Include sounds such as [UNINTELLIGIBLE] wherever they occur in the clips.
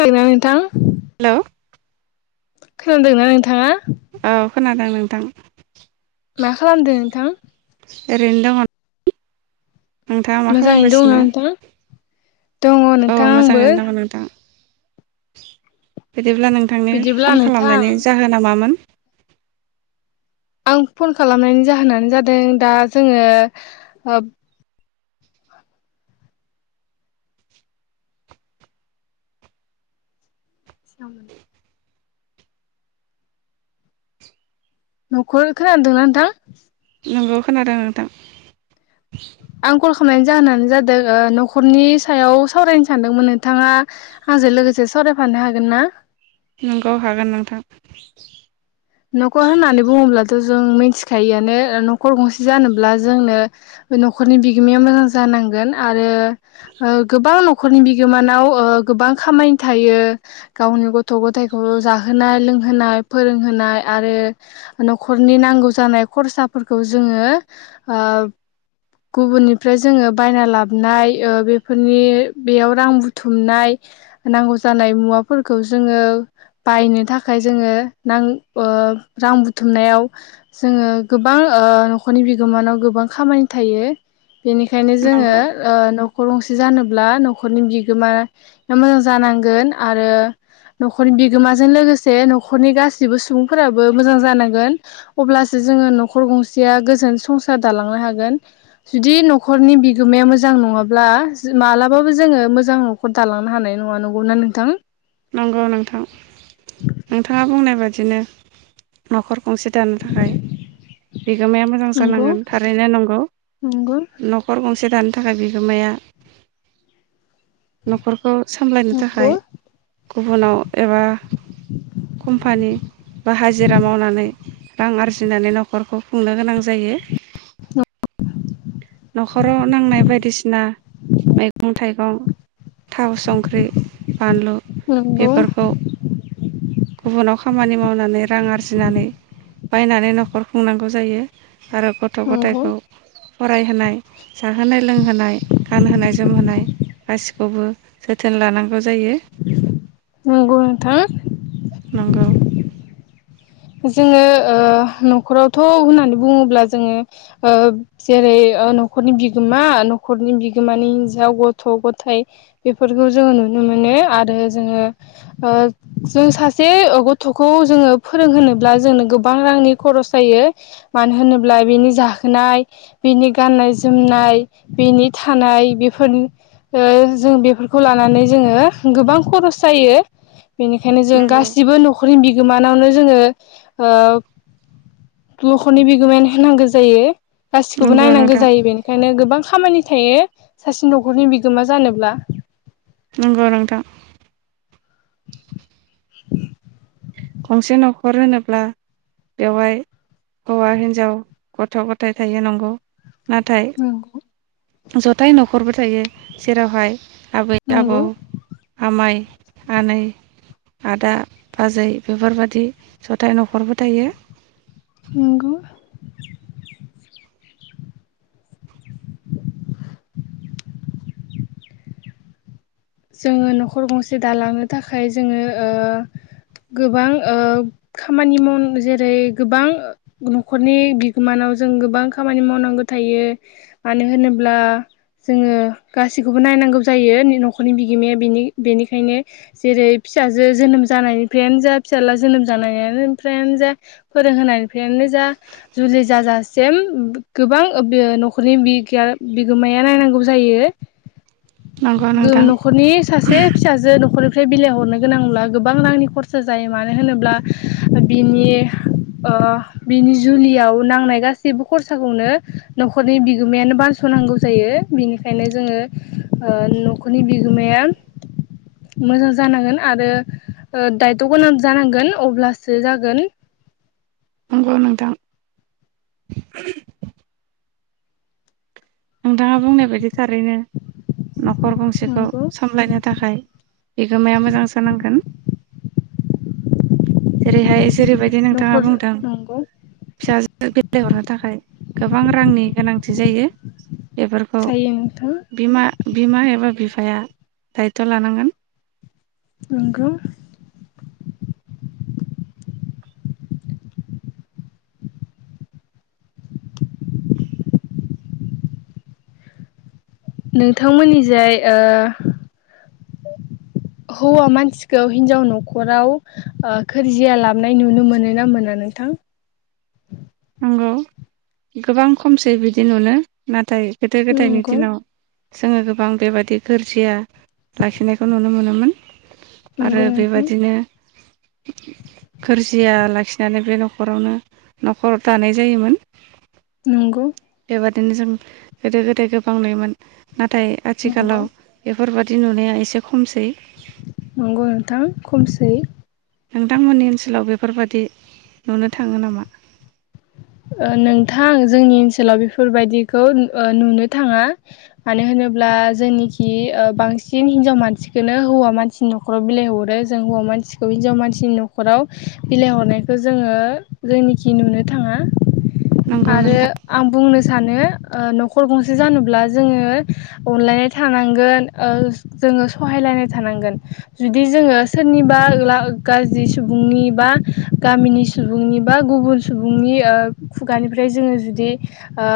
खोनादों ना नोंथां हेलौ खोनादों ना नोंथाङा औ खोनादों नोंथां मा खालामदों नोंथां ओरैनो दं मोजाङैनो दङना नोंथाङा दङ औ नोंथां आंबो मोजाङैनो दङ नोंथां [INAUDIBLE] बिदिब्ला नोंथांनि बिदिब्ला फन नोंथां खालामनायनि जाहोना मामोन आं फन खालामनायनि जाहोनानो जादों दा जोङो [INAUDIBLE] न'खर खोनदोंना नोंथां नोंगौ खोनादों नोंथां आंकल खालामनायनि जाहोनानो जादों न'खरनि सायाव सावरायनो सानदोंमोन नोंथाङा आंजों लोगोसे सावरायफानो हागोन ना नोंगौव हागोन नोंथां न'खर होननानै बुङोब्लाथ' जों मिथिखायोआनो ओ न'खर गंसे जानोब्ला जोंनो न'खरनि बिगोमाया मोजां जानांगोन आरो ओ गोबां नखर न'खरनि बिगोमानाव ओ गोबां खामानि थायो गावनि गथ' गथाइखौ जाहोनाय लोंहोनाय फोरोंहोनाय आरो न'खरनि नांगौ जानाय खरसाफोरखौ जोङो ओ गुबुननिफ्राय जोङो बायना लाबोननाय ओ बेफोरनि बेयाव रां बुथुमनाय नांगौ जानाय मुवाफोरखौ जोङो बायनो थाखाय जोङो नांगौ जानाय ओ रां बुथुमनायाव जोङो गोबां ओ न'खरनि बिगोमानाव गोबां खामानि थायो बेनिखायनो जोङो नंगौ ओ न'खर गंसे जानोब्ला न'खरनि बिगोमा मोजां जानांगोन आरो न'खरनि बिगोमाजों लोगोसे न'खरनि गासिबो सुबुंफोराबो मोजां जानांगोन अब्लासो जोङो न'खर गंसेया गोजोन संसार दालांनो हागोन जुदि न'खरनि बिगोमाया मोजां नङाब्ला मालाबाबो जोङो मोजां न'खर दालांनो हानाय नङा नंगौना नोंथां नंगौ नोंथां नोंथाङा बुंनाय बायदि बिदिनो न'खर गंसे दानो थाखाय बिगोमाया मोजां नंगौ जानांगोन थारैनो नंगौ नंगौ न'खर गंसे दानो थाखाय बिगोमाया न'खरखौ सामलायनो नंगौ थाखाय गुबुनाव एबा कम्पानि बा हाजिरा मावनानै रां आरजिनानै न'खरखौ खुंनो गोनां जायो न'खराव नांनाय बायदिसिना मैगं थाइगं थाव संख्रि बानलु नंगौ बेफोरखौ गुबुनाव खामानि मावनानै रां आरजिनानै बायनानै न'खर खुंनांगौ जायो आरो गथ' नंगौ गथायखौ फरायहोनाय जाहोनाय लोंहोनाय गानहोनाय जोमहोनाय गासिखौबो खौबो जोथोन लानांगौ जा नंगौ नोंथां नंगौ जोङो ओ न'खरावथ' होननानै बुङोब्ला जोङो ओ जेरै न'खरनि बिगोमा न'खरनि बिगोमानि हिन्जाव गथ' गथाय बेफोरखौ जोङो नुनो मोनो आरो जोङो ओ जों सासे गथ'खौ जोङो फोरोंहोब्ला जोंनो गोबां रांनि खरस जायो मानो होनोब्ला बेनि जाहोनाय बेनि गाननाय जोमनाय बिनि थानाय बेफोरनि ओ जों बेफोरखौ लानानै जोङो गोबां खरस जायो बेनिखायनो जों नंगौ गासिबो न'खरनि बि [UNINTELLIGIBLE] जोङो ओ नखरनि बिगोमा होनांगौ जायो गासिखौबो नंगौ नायनांगौ नोंथां जायो बेनिखायनो गोबां खामानि थायो सासे न'खरनि बिगोमा जानोब्ला नंगौ नोंथां [INAUDIBLE] गंसे न'खर होनोब्ला बेवहाय हौवा हिनजाव गथ' गथाय थायो नंगौ नाथाय नंगौ जथाय न'खरबो थायो जेरावहाय आबै नंगौ आबौ आमाय आनै आदा बाजै बेफोरबायाददि जथाय न'खरबो थायो नंगौ जोङो न'खर गंसे दालांनो थाखाय जोङो ओ गोबां ओ खामानि माव जेरै गोबां न'खरनि बिगोमानाव जों गोबां खामानि मावनांगौ थायो मानो होनोब्ला जोङो गासैखौबो नायनांगौ जायो नखर नखरनि बिगोमायानि बेनिखायनो जेरै फिसाजो जोनोम जानायनिफ्रायानो जा फिसाज्ला जोनोम जानायनिफ्रायानो जा फोरोंहोनायनिफ्रायानो जा जुलि जाजासिम गोबां न'खरनि बिगोमाया नायनांगौ जायो नंगौ नोंथां न'खरनि सासे फिसाजो न'खरनि फ्राय बिलाइ हरनो गोनांब्ला गोबां रांनि खरसा जायो मानो होनोब्ला बिनि ओ बिनि जुलियाव नांनाय गासैबो खरसाखौनो न'खरनि बिगोमायानो बानस'नांगौ जायो बिनिखायनो जोङो ओ न खरनि बिगोमाया मोजां जानांगोन आरो दायथ' गोनां जानांगोन अब्लासो जागोन नंगौ नोंथां नोंथाङा बुंनाय बायदि थारैनो न'खर गंसेखौ नंगौ सामलायनो थाखाय बिगोमाया मोजांसो नांगोन जेरै हाय जेरैबायदि नोंथाङा न'खर बुंदों नंगौ फिसाजो बिलाइहरनो थाखाय गोबां रांनि गोनांथि जायो बेफोरखौ जायो नोंथां बिमा बिमा एबा बिफाया दायथ' लानांगोन नंगौ नोंथांमोननिजाय ओ हौवा मानसिखौ हिनजाव न'खराव ओ गोरजिया लाबोनाय नुनो मोनो ना मोना नोंथां नंगौ गोबां खमसै बिदि नुनो नाथाय गोदो गोदायनि नंगौ दिनाव जोङो गोबां बेबादि गोरजिया लाखिनायखौ नुनो मोनोमोन आरो नंगौ नोंथां बेबायादिनो गोरजिया लाखिनानै बे न'खरावनो खर दानाय जायोमोन नंगौ बेबादिनो जों गोदो गोदाय गोबां नुयोमोन नाथाय नंगौ आथिखालाव बेफोरबादि बिदि नुनाया एसे खमसै नंगौ नोंथां खमसै नोंथांमोननि ओनसोलाव बेफोरबादि नुनो थाङो नामा ओ नोंथां जोंनि ओनसोलाव बेफोरबायदिखौ नुनो थाङा मानो होनोब्ला जोंनिखि बांसिन हिनजाव मानसिखौनो हौवा मानसिनि न'खराव बिलाइ हरो जों हौवा मानसिखौ हिनजाव मानसिनि न'खराव बिलाइ हरनायखौ जोङो जोंनिखि नुनो थाङा नंगौ आरो नोंथां आं बुंनो सानो ओ नखर नखर गंसे जानोब्ला जोङो अनलायनाय थानांगोन जोङो सहायलायनाय थानांगोन जुदि जोङो सोरनिबा गाज्रि सुबुंनि बा गामिनि सुबुंनि बा गुबुन सुबुंनि खुगानिफ्राय जोङो जुदि ओ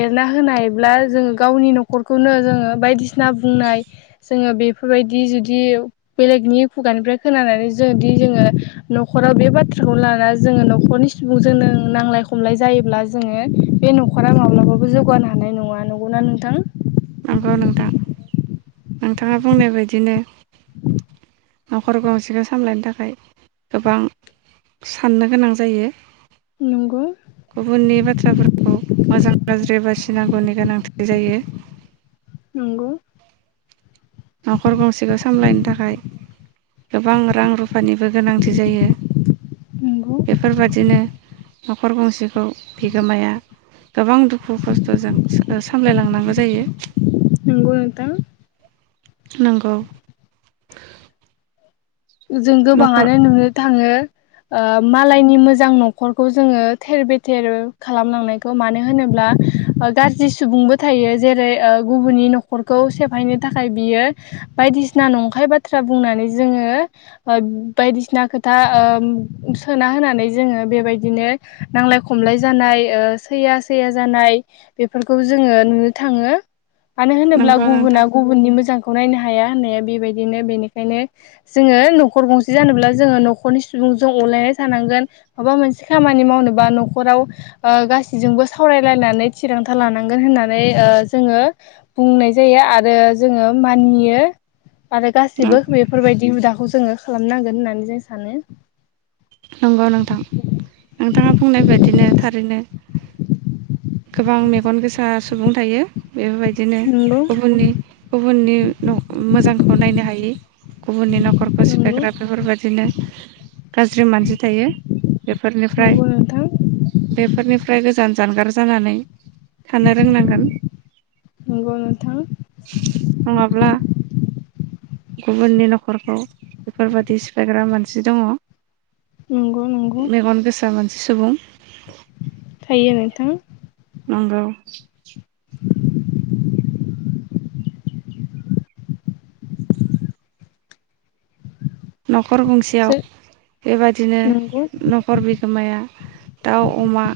एरना होनायब्ला जोङो गावनि न'खरखौनो जोङो बायदिसिना बुंनाय जोङो बेफोरबायदि जुदि बेलेगनि खुगानिफ्राय खोनानानै जों जुदि जोङो न'खराव बे बाथ्राखौ लानानानै जोङो न'खरनि सुबुंजोंनो नांलाय खमलाय जायोब्ला जोङो बे न'खरा माब्लाबाबो जौगानो हानाय नङा नंगौना नोंथां नंगौ नोंथां नोंथाङा बुंनाय बायदिनो न'खराव गंसेखौ सामलायनो थाखाय गोबां साननो गोनां जायो नंगौ गुबुननि बाथ्राफोरखौ मोजां गाज्रि बासिनांगौनि गोनांथि जायो नंगौ न'खर गंसेखौ सामलायनो थाखाय गोबां रां रुफानिबो गोनांथि जायो नंगौ बेफोरबादिनो न'खर गंसेखौ बिगोमाया गोबां दुखु दुखु खस्थ'जों सामलायलांनांगौ जायो नंगौ नोंथां नंगौ जों न'खर गोबाङानो नुनो थाङो ओ मालायनि मोजां न'खरखौ जोङो थेर बेथेर खालामलांनायखौ मानो होनोब्ला गाज्रि सुबुंबो थायो जेरै ओ गुबुननि न'खरखौ सेफायनो थाखाय बियो बायदिसिना नंखाय बाथ्रा बुंनानै जोङो ओ बायदिसिना खोथा ओ सोना होनानै जोङो बेबायदिनो नांलाय खमलाय जानाय ओ सैया सैया जानाय बेफोरखौ जोङो नुनो थाङो मानो होनोब्ला नंगौ नोंथां गुबुना गुबुननि मोजां खौ नायनो हाया होननाया बेबायदिनो बेनिखायनो जोङो न'खर गंसे जानोब्ला जोङो न'खरनि सुबुंजों अनलायना थानांगोन माबा मोनसे खामानि मावनोबा न'खराव ओ गासैजोंबो सावरायलायनानै थिरांथा लानांगोन होननानै ओ जोङो बुंनाय जायो आरो जोङो मानियो आरो गासिबो बेफोरबायदि जोङो खालामनांगोन होननानै जों सानो नंगौ नोंथां नोंथाङा बुंनाय बायदिनो थारैनो गोबां मेगन गोसा सुबुं थायो बेफोरबाय दिनो नंगौ गुबुननि गुबुननि न मोजांखौ नायनो हायि गुबुननि न'खरखौ नंगौ सिफायग्रा बेफोरबादिनो ज्रि मानसि थायो बेफोरनिफ्राय नंगौ नोंथां बेफोरनिफ्राय गोजान जानगार जानानै थानो रोंनांगोन नंगौ नोंथां नङाब्ला गुबुननि न'खरखौ बेफोरबायदि सिफायग्रा मानसि दङ नंगौ नंगौ मेगन गोसा मानसि सुबुं थायो नोंथां नंगौ न' खर गंसेयाव सो बेबादिनो नंगौ न'खर बिगोमाया दाउ अमा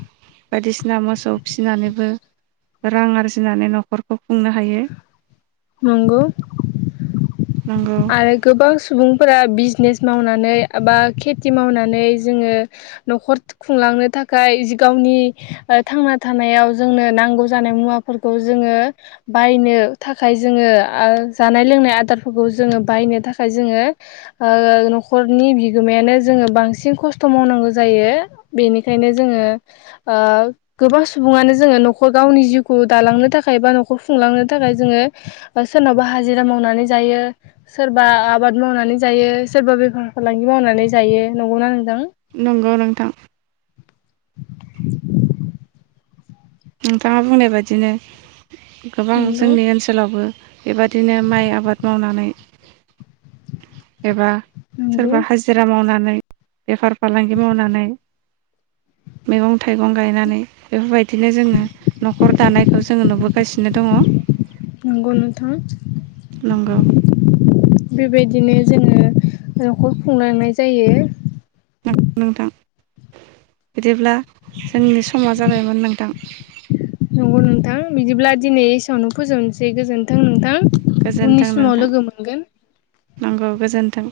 बायदिसिना मोसौ फिसिनानैबो रां आरजिनानै न'खरखौ खुंनो हायो नंगौ नंगौ आरो गोबां सुबुंफोरा बि जनेस मावनानै बा खेथि मावनानै जोङो न'खर खुंलांनो थाखाय जि गावनि थांना थानायाव जोंनो नांगौ जानाय मुवाफोरखौ जोङो बायनो थाखाय जोङो आ जानाय लोंनाय आदार खौबो जोङो बायनो थाखाय जोङो ओ न'खरनि बिगोमायानो जोङो बांसिन खस्थ' मावनांगौ जायो बेनिखायनो जोङो ओ गोबां सुबुङानो जोङो न'खर गावनि जिउखौ दालांनो थाखाय बा न'खर खुंलांनो थाखाय जोङो सोरनावबा हाजिरा मावनानै जायो सोरबा आबाद मावनानै जायो सोरबा बेफार फालांगि मावनानै जायो नंगौना नोंथां नंगौ नोंथां [INAUDIBLE] नोंथाङा बुंनाय बायदिनो गोबां नंगौ जोंनि ओनसोलावबो बेबादिनो माइ आबाद मावनानै एबा नंगौ सोरबा हाजिरा मावनानै बेफार फालांगि मावनानै मैगं थाइगं गायनानै बेफोरबाय दिनो जोङो न'खर दानायखौ जोङो नुबोगासिनो दङ नंगौ नोंथां नंगौ बेबायदिनो जोङो न'खर खुंलांनाय जायो नोंथां बिदिब्ला जोंनि समा जाबायमोन नोंथां नंगौ नोंथां बिदिब्ला दिनै इसेयावनो फोजोबनोसै गोजोनथों गोजोन्थों नोंथां मोनगोन। नंगौ गोजोन्थों